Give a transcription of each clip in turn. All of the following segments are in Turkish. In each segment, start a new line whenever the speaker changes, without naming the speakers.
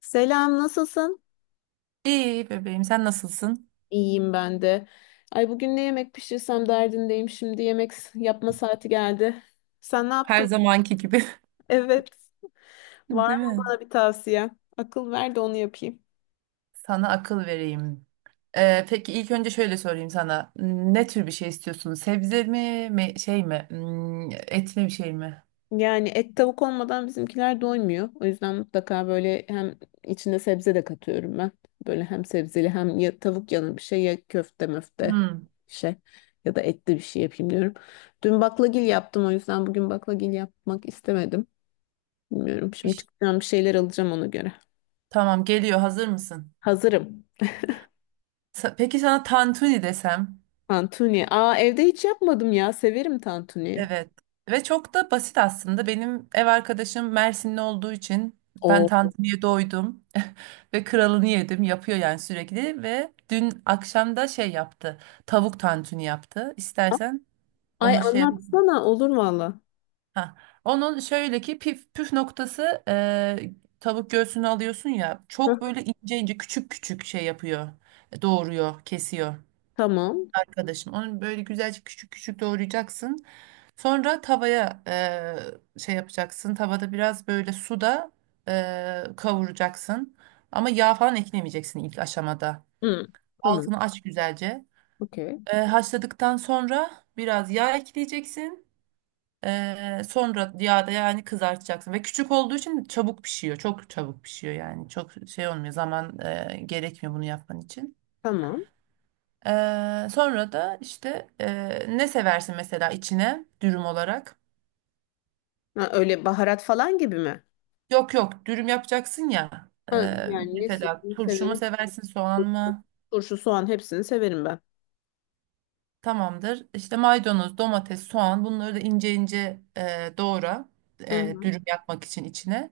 Selam, nasılsın?
İyi bebeğim, sen nasılsın?
İyiyim ben de. Ay bugün ne yemek pişirsem derdindeyim. Şimdi yemek yapma saati geldi. Sen ne
Her
yaptın?
zamanki gibi.
Evet.
Değil
Var mı
mi?
bana bir tavsiye? Akıl ver de onu yapayım.
Sana akıl vereyim. Peki ilk önce şöyle sorayım sana. Ne tür bir şey istiyorsun? Sebze mi, şey mi? Et mi, bir şey mi?
Yani et tavuk olmadan bizimkiler doymuyor. O yüzden mutlaka böyle hem içinde sebze de katıyorum ben. Böyle hem sebzeli hem ya tavuk yanı bir şey ya köfte möfte
Hmm.
bir şey ya da etli bir şey yapayım diyorum. Dün baklagil yaptım o yüzden bugün baklagil yapmak istemedim. Bilmiyorum.
Bir
Şimdi
ş-
çıkacağım bir şeyler alacağım ona göre.
Tamam, geliyor. Hazır mısın?
Hazırım.
Peki sana tantuni desem?
Tantuni. Aa, evde hiç yapmadım ya. Severim tantuni.
Evet ve çok da basit aslında. Benim ev arkadaşım Mersinli olduğu için ben
Oo.
tantuniye doydum ve kralını yedim. Yapıyor yani sürekli ve dün akşam da şey yaptı. Tavuk tantuni yaptı. İstersen
Ay
onu şey yap.
anlatsana, olur valla.
Ha. Onun şöyle ki püf noktası, tavuk göğsünü alıyorsun ya,
Hı.
çok böyle ince ince küçük küçük şey yapıyor. Doğruyor, kesiyor
Tamam.
arkadaşım. Onu böyle güzelce küçük küçük doğrayacaksın. Sonra tavaya şey yapacaksın. Tavada biraz böyle suda kavuracaksın. Ama yağ falan eklemeyeceksin ilk aşamada.
Hı. Tamam.
Altını aç güzelce.
Okey.
Haşladıktan sonra biraz yağ ekleyeceksin. Sonra yağda yani kızartacaksın. Ve küçük olduğu için çabuk pişiyor. Çok çabuk pişiyor yani. Çok şey olmuyor. Zaman gerekmiyor bunu yapman için.
Tamam.
Sonra da işte ne seversin mesela içine dürüm olarak?
Ha, öyle baharat falan gibi mi?
Yok yok, dürüm yapacaksın ya.
Ha,
Ee,
yani ne
Mesela turşu mu
severim?
seversin, soğan
Turşu.
mı?
Turşu, soğan, hepsini severim ben.
Tamamdır. İşte maydanoz, domates, soğan, bunları da ince ince doğra.
Hı hı.
Dürüm yapmak için içine.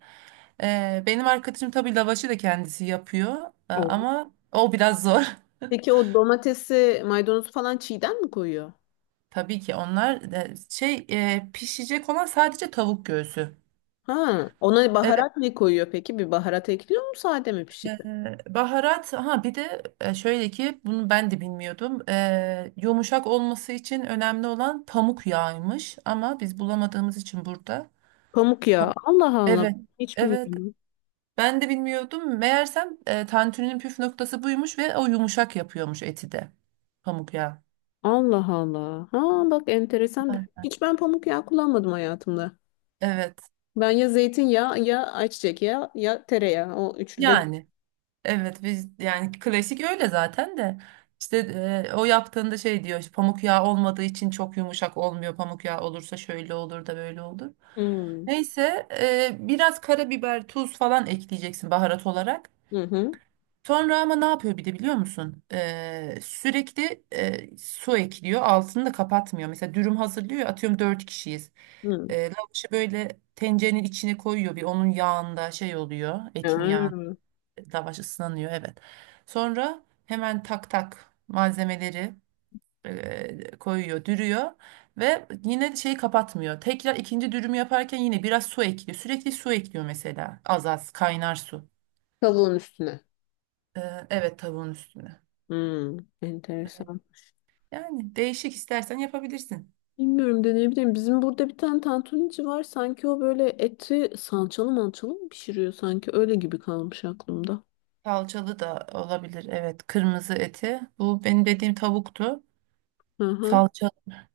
Benim arkadaşım tabii lavaşı da kendisi yapıyor.
Oo.
Ama o biraz zor.
Peki o domatesi, maydanozu falan çiğden mi koyuyor?
Tabii ki onlar şey, pişecek olan sadece tavuk göğsü.
Ha, ona
Evet.
baharat ne koyuyor peki? Bir baharat ekliyor mu sade mi pişiriyor?
Ee, Baharat, ha bir de şöyle ki bunu ben de bilmiyordum. Yumuşak olması için önemli olan pamuk yağıymış ama biz bulamadığımız için burada.
Pamuk
Pam-
ya. Allah Allah.
evet.
Hiç
Evet.
bilmiyorum.
Ben de bilmiyordum. Meğersem tantuninin püf noktası buymuş ve o yumuşak yapıyormuş eti de. Pamuk yağı.
Allah Allah. Ha bak, enteresan bir.
Ay.
Hiç ben pamuk yağı kullanmadım hayatımda.
Evet.
Ben ya zeytinyağı ya ayçiçek yağı ya tereyağı. O üçlü de.
Yani evet, biz yani klasik öyle zaten de. İşte o yaptığında şey diyor işte, pamuk yağı olmadığı için çok yumuşak olmuyor. Pamuk yağı olursa şöyle olur da böyle olur.
Hmm.
Neyse, biraz karabiber, tuz falan ekleyeceksin baharat olarak.
Hı hı.
Sonra ama ne yapıyor bir de, biliyor musun? Sürekli su ekliyor. Altını da kapatmıyor. Mesela dürüm hazırlıyor. Ya, atıyorum dört kişiyiz.
Hı.
Lavaşı böyle tencerenin içine koyuyor. Bir onun yağında şey oluyor. Etin yağında
Hmm.
lavaş ıslanıyor. Evet. Sonra hemen tak tak malzemeleri koyuyor, dürüyor ve yine şeyi kapatmıyor. Tekrar ikinci dürümü yaparken yine biraz su ekliyor. Sürekli su ekliyor mesela. Az az kaynar su.
Tavuğun üstüne.
Ee, evet, tavuğun üstüne.
Hmm. Enteresan.
Yani değişik istersen yapabilirsin.
Bilmiyorum, deneyebilirim. Bizim burada bir tane tantunici var. Sanki o böyle eti salçalı mançalı mı pişiriyor sanki? Öyle gibi kalmış aklımda.
Salçalı da olabilir. Evet, kırmızı eti. Bu benim dediğim tavuktu.
Hı hı.
Salça.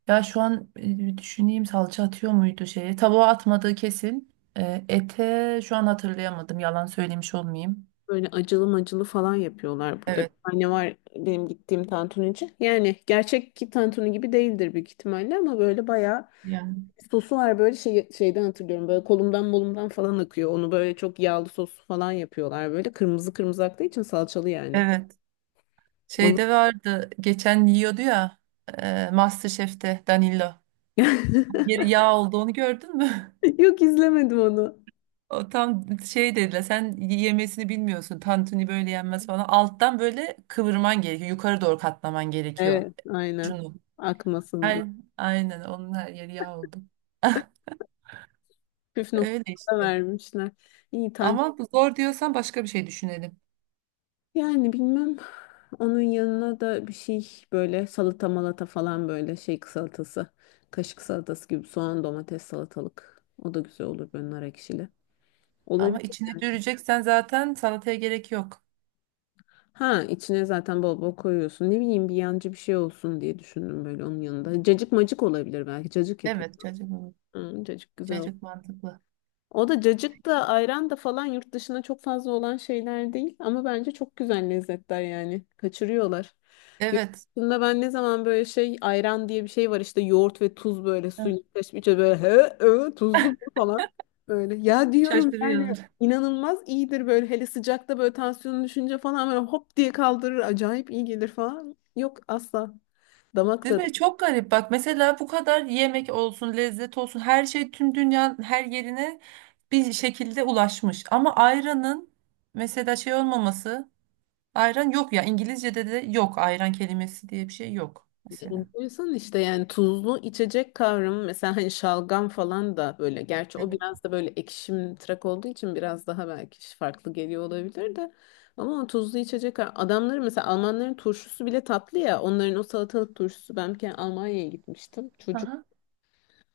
Ya şu an bir düşüneyim, salça atıyor muydu şeye? Tavuğa atmadığı kesin. Ete şu an hatırlayamadım. Yalan söylemiş olmayayım.
Böyle acılı macılı falan yapıyorlar burada. Bir
Evet.
tane var benim gittiğim tantunici. Yani gerçek ki tantuni gibi değildir büyük ihtimalle ama böyle bayağı
Yani.
sosu var böyle şey, şeyden hatırlıyorum. Böyle kolumdan molumdan falan akıyor. Onu böyle çok yağlı sos falan yapıyorlar böyle. Kırmızı kırmızı aktığı için salçalı yani.
Evet.
Onu...
Şeyde vardı geçen, yiyordu ya, MasterChef'te Danilo. Bir yağ olduğunu gördün mü?
Yok, izlemedim onu.
O tam şey dediler, sen yemesini bilmiyorsun. Tantuni böyle yenmez falan. Alttan böyle kıvırman gerekiyor. Yukarı doğru katlaman gerekiyor.
Evet aynen.
Şunu.
Akmasın diye.
Her, aynen, onun her yeri yağ oldu.
Püf
Öyle
noktada
işte.
vermişler. İyi tantuni.
Ama bu zor diyorsan başka bir şey düşünelim.
Yani bilmem, onun yanına da bir şey, böyle salata malata falan, böyle şey salatası. Kaşık salatası gibi soğan domates salatalık. O da güzel olur böyle nar ekşili. Olabilir
Ama içine
yani.
düreceksen zaten salataya gerek yok.
Ha, içine zaten bol bol koyuyorsun. Ne bileyim, bir yancı bir şey olsun diye düşündüm böyle onun yanında. Cacık macık olabilir belki. Cacık yapayım.
Evet çocuk,
Hı, cacık güzel olur.
cacık mantıklı.
O da cacık da ayran da falan yurt dışına çok fazla olan şeyler değil. Ama bence çok güzel lezzetler yani. Kaçırıyorlar. Yurt
Evet.
dışında ben ne zaman böyle şey ayran diye bir şey var işte yoğurt ve tuz böyle
Heh.
suyun karışmış böyle he, he, tuzlu bu falan. Böyle ya diyorum yani
Şaşırıyor.
inanılmaz iyidir böyle, hele sıcakta böyle tansiyonu düşünce falan böyle hop diye kaldırır, acayip iyi gelir falan. Yok asla. Damak
Değil mi? Çok garip. Bak mesela, bu kadar yemek olsun, lezzet olsun, her şey tüm dünyanın her yerine bir şekilde ulaşmış. Ama ayranın mesela şey olmaması, ayran yok ya, İngilizce'de de yok, ayran kelimesi diye bir şey yok mesela.
Enteresan işte, yani tuzlu içecek kavramı mesela, hani şalgam falan da böyle, gerçi o
Evet.
biraz da böyle ekşim tırak olduğu için biraz daha belki farklı geliyor olabilir de, ama o tuzlu içecek adamları mesela, Almanların turşusu bile tatlı ya, onların o salatalık turşusu. Ben bir kere Almanya'ya gitmiştim.
Aha.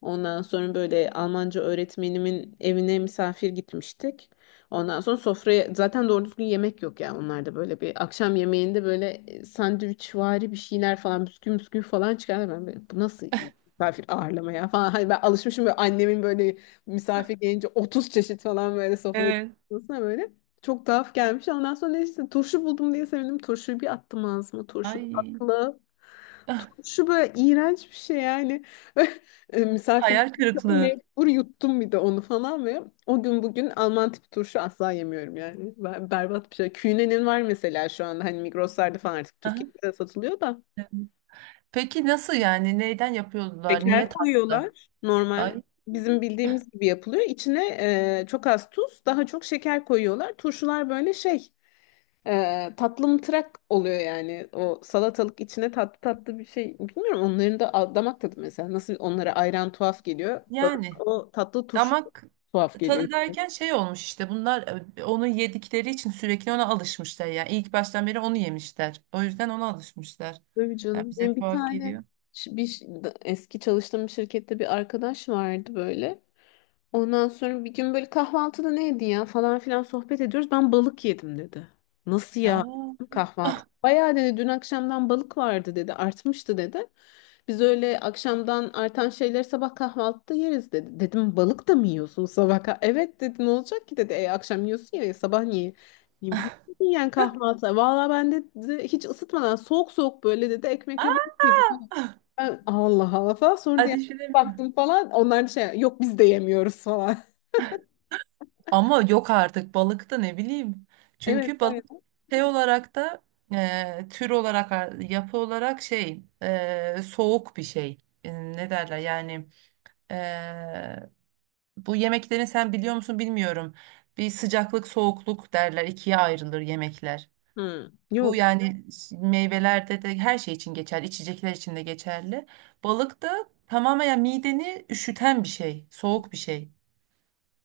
Ondan sonra böyle Almanca öğretmenimin evine misafir gitmiştik. Ondan sonra sofraya zaten doğru düzgün yemek yok ya onlarda, böyle bir akşam yemeğinde böyle sandviçvari bir şeyler falan, bisküvi bisküvi falan çıkardı. Ben böyle bu nasıl iyi misafir ağırlama ya falan. Hani ben alışmışım böyle annemin böyle misafir gelince 30 çeşit falan böyle sofraya
Evet.
çıkmasına böyle. Çok tuhaf gelmiş. Ondan sonra neyse turşu buldum diye sevindim. Turşuyu bir attım ağzıma. Turşu
Ay.
tatlı.
Ah.
Turşu böyle iğrenç bir şey yani. E, misafirlik
Hayal kırıklığı.
mecbur yuttum bir de onu falan ve o gün bugün Alman tipi turşu asla yemiyorum yani. Ben, berbat bir şey. Künenin var mesela şu anda, hani Migros'larda falan artık
Aha.
Türkiye'de de satılıyor da.
Peki nasıl yani? Neyden yapıyorlar?
Şeker
Niye tatlı?
koyuyorlar.
Ay
Normal bizim bildiğimiz gibi yapılıyor. İçine çok az tuz, daha çok şeker koyuyorlar. Turşular böyle şey tatlı oluyor yani. O salatalık içine tatlı tatlı bir şey. Bilmiyorum onların da damak tadı mesela. Nasıl onlara ayran tuhaf geliyor. Bana
yani.
o tatlı turşu
Damak
tuhaf geliyor.
tadı derken şey olmuş işte, bunlar onu yedikleri için sürekli ona alışmışlar yani, ilk baştan beri onu yemişler. O yüzden ona alışmışlar.
Tabii
Yani
canım.
bize
Benim bir
tuhaf
tane
geliyor.
eski çalıştığım bir şirkette bir arkadaş vardı böyle. Ondan sonra bir gün böyle kahvaltıda neydi ya falan filan sohbet ediyoruz. Ben balık yedim dedi. Nasıl ya dedim,
Aa,
kahvaltı? Bayağı dedi, dün akşamdan balık vardı dedi. Artmıştı dedi. Biz öyle akşamdan artan şeyleri sabah kahvaltıda yeriz dedi. Dedim balık da mı yiyorsun sabah? Evet dedi, ne olacak ki dedi. E, akşam yiyorsun ya sabah niye? Ne bileyim yani, kahvaltı. Valla ben de dedi, hiç ısıtmadan soğuk soğuk böyle dedi ekmekle
aa,
balık yedim. Ben Allah Allah falan, sonra da yani
ateş edemiyorum.
baktım falan onlar da şey, yok biz de yemiyoruz falan.
Ama yok artık, balık da ne bileyim. Çünkü
Evet
balık
bayağı.
şey olarak da, tür olarak, yapı olarak şey, soğuk bir şey. Ne derler yani, e, bu yemeklerin, sen biliyor musun bilmiyorum. Bir sıcaklık soğukluk derler, ikiye ayrılır yemekler.
Hı,
Bu
yok.
yani meyvelerde de, her şey için geçerli, içecekler için de geçerli. Balık da tamamen yani mideni üşüten bir şey, soğuk bir şey.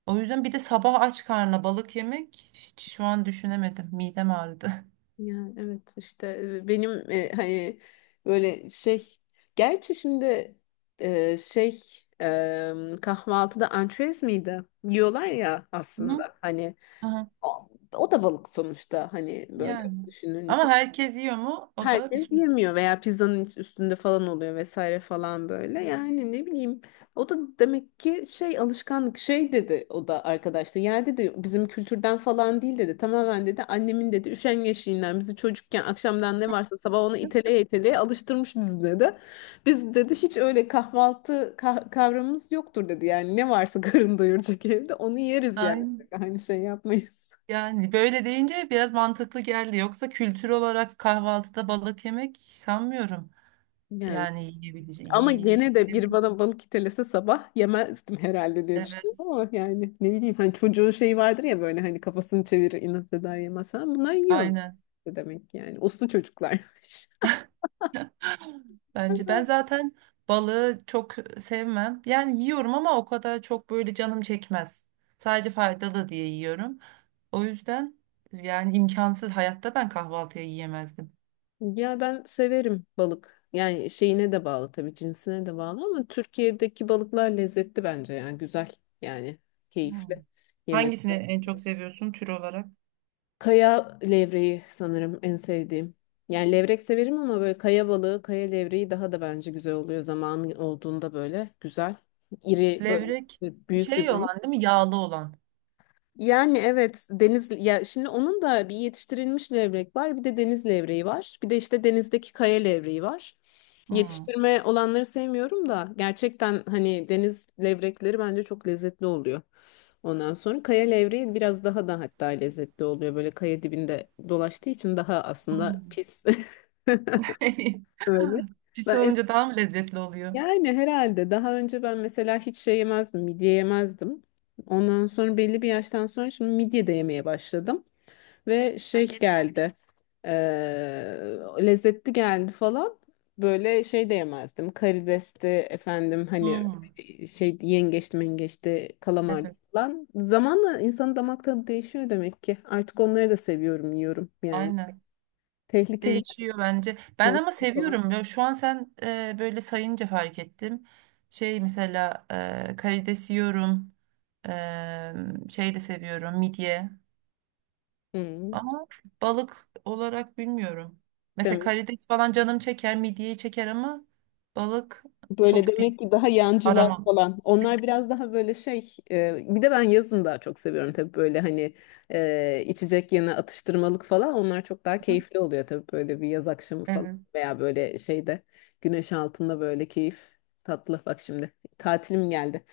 O yüzden bir de sabah aç karnına balık yemek hiç, şu an düşünemedim. Midem ağrıdı.
Yani evet işte benim hani böyle şey, gerçi şimdi şey e, kahvaltıda ançüez miydi? Yiyorlar ya
Hı.
aslında, hani
Aha.
o, o da balık sonuçta hani böyle
Yani. Ama
düşününce.
herkes yiyor mu? O da bir
Herkes
soru.
yemiyor veya pizzanın üstünde falan oluyor vesaire falan böyle. Yani ne bileyim. O da demek ki şey, alışkanlık şey dedi o da arkadaşta. Ya dedi bizim kültürden falan değil dedi. Tamamen dedi annemin dedi üşengeçliğinden bizi çocukken akşamdan ne varsa sabah onu iteleye iteleye alıştırmış bizi dedi. Biz dedi hiç öyle kahvaltı kavramımız yoktur dedi. Yani ne varsa karın doyuracak evde onu yeriz yani.
Aynen.
Aynı şey yapmayız.
Yani böyle deyince biraz mantıklı geldi. Yoksa kültür olarak kahvaltıda balık yemek sanmıyorum.
Yani.
Yani yiyebileceğim.
Ama gene de bir
Yiyebilirim.
bana balık itelese sabah yemezdim herhalde diye
Evet.
düşünüyorum ama, yani ne bileyim hani çocuğun şeyi vardır ya, böyle hani kafasını çevirir inat eder yemez falan, bunlar yiyor
Aynen.
demek ki, yani uslu çocuklarmış.
Bence ben zaten balığı çok sevmem. Yani yiyorum ama o kadar çok böyle canım çekmez. Sadece faydalı diye yiyorum. O yüzden yani imkansız, hayatta ben kahvaltıya yiyemezdim.
Ya ben severim balık. Yani şeyine de bağlı tabii, cinsine de bağlı, ama Türkiye'deki balıklar lezzetli bence, yani güzel, yani
Hmm.
keyifli yemesi.
Hangisini en çok seviyorsun tür olarak?
Kaya levreği sanırım en sevdiğim. Yani levrek severim ama böyle kaya balığı, kaya levreği daha da bence güzel oluyor zamanı olduğunda, böyle güzel. İri böyle
Levrek
büyük bir
şey
balık.
olan değil mi? Yağlı olan.
Yani evet deniz ya, şimdi onun da bir yetiştirilmiş levrek var, bir de deniz levreği var, bir de işte denizdeki kaya levreği var.
Hmm.
Yetiştirme olanları sevmiyorum da, gerçekten hani deniz levrekleri bence çok lezzetli oluyor. Ondan sonra kaya levreği biraz daha da hatta lezzetli oluyor, böyle kaya dibinde dolaştığı için daha aslında
Hmm.
pis. Öyle.
Pis
Ben
olunca daha mı lezzetli oluyor?
yani herhalde daha önce ben mesela hiç şey yemezdim, midye yemezdim. Ondan sonra belli bir yaştan sonra şimdi midye de yemeye başladım. Ve şey geldi, lezzetli geldi falan. Böyle şey de yemezdim, karidesti efendim, hani
Hmm,
şey yengeçti mengeçti kalamardı
evet,
falan. Zamanla insanın damak tadı değişiyor demek ki. Artık onları da seviyorum, yiyorum yani.
aynen.
Tehlikeli
Değişiyor bence. Ben ama
falan.
seviyorum. Ya şu an sen böyle sayınca fark ettim. Şey mesela, karides yiyorum. E, Şey de seviyorum, midye.
Hı.
Ama balık olarak bilmiyorum. Mesela karides falan canım çeker, midyeyi çeker ama balık
Böyle
çok değil.
demek ki daha yancılar
Aramam.
falan. Onlar biraz daha böyle şey. Bir de ben yazın daha çok seviyorum tabii, böyle hani içecek yanı atıştırmalık falan. Onlar çok daha
Hı,
keyifli oluyor tabii, böyle bir yaz akşamı falan
evet.
veya böyle şeyde, güneş altında böyle keyif tatlı. Bak şimdi tatilim geldi.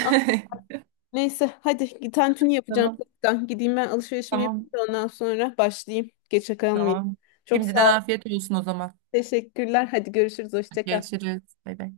Aa, neyse hadi tantuni yapacağım.
Tamam.
Ben gideyim, ben alışverişimi
Tamam.
yapayım da ondan sonra başlayayım. Geçe kalmayayım.
Tamam.
Çok
Şimdiden
sağ ol.
afiyet olsun o zaman.
Teşekkürler. Hadi görüşürüz. Hoşça kal.
Görüşürüz. Bay bay.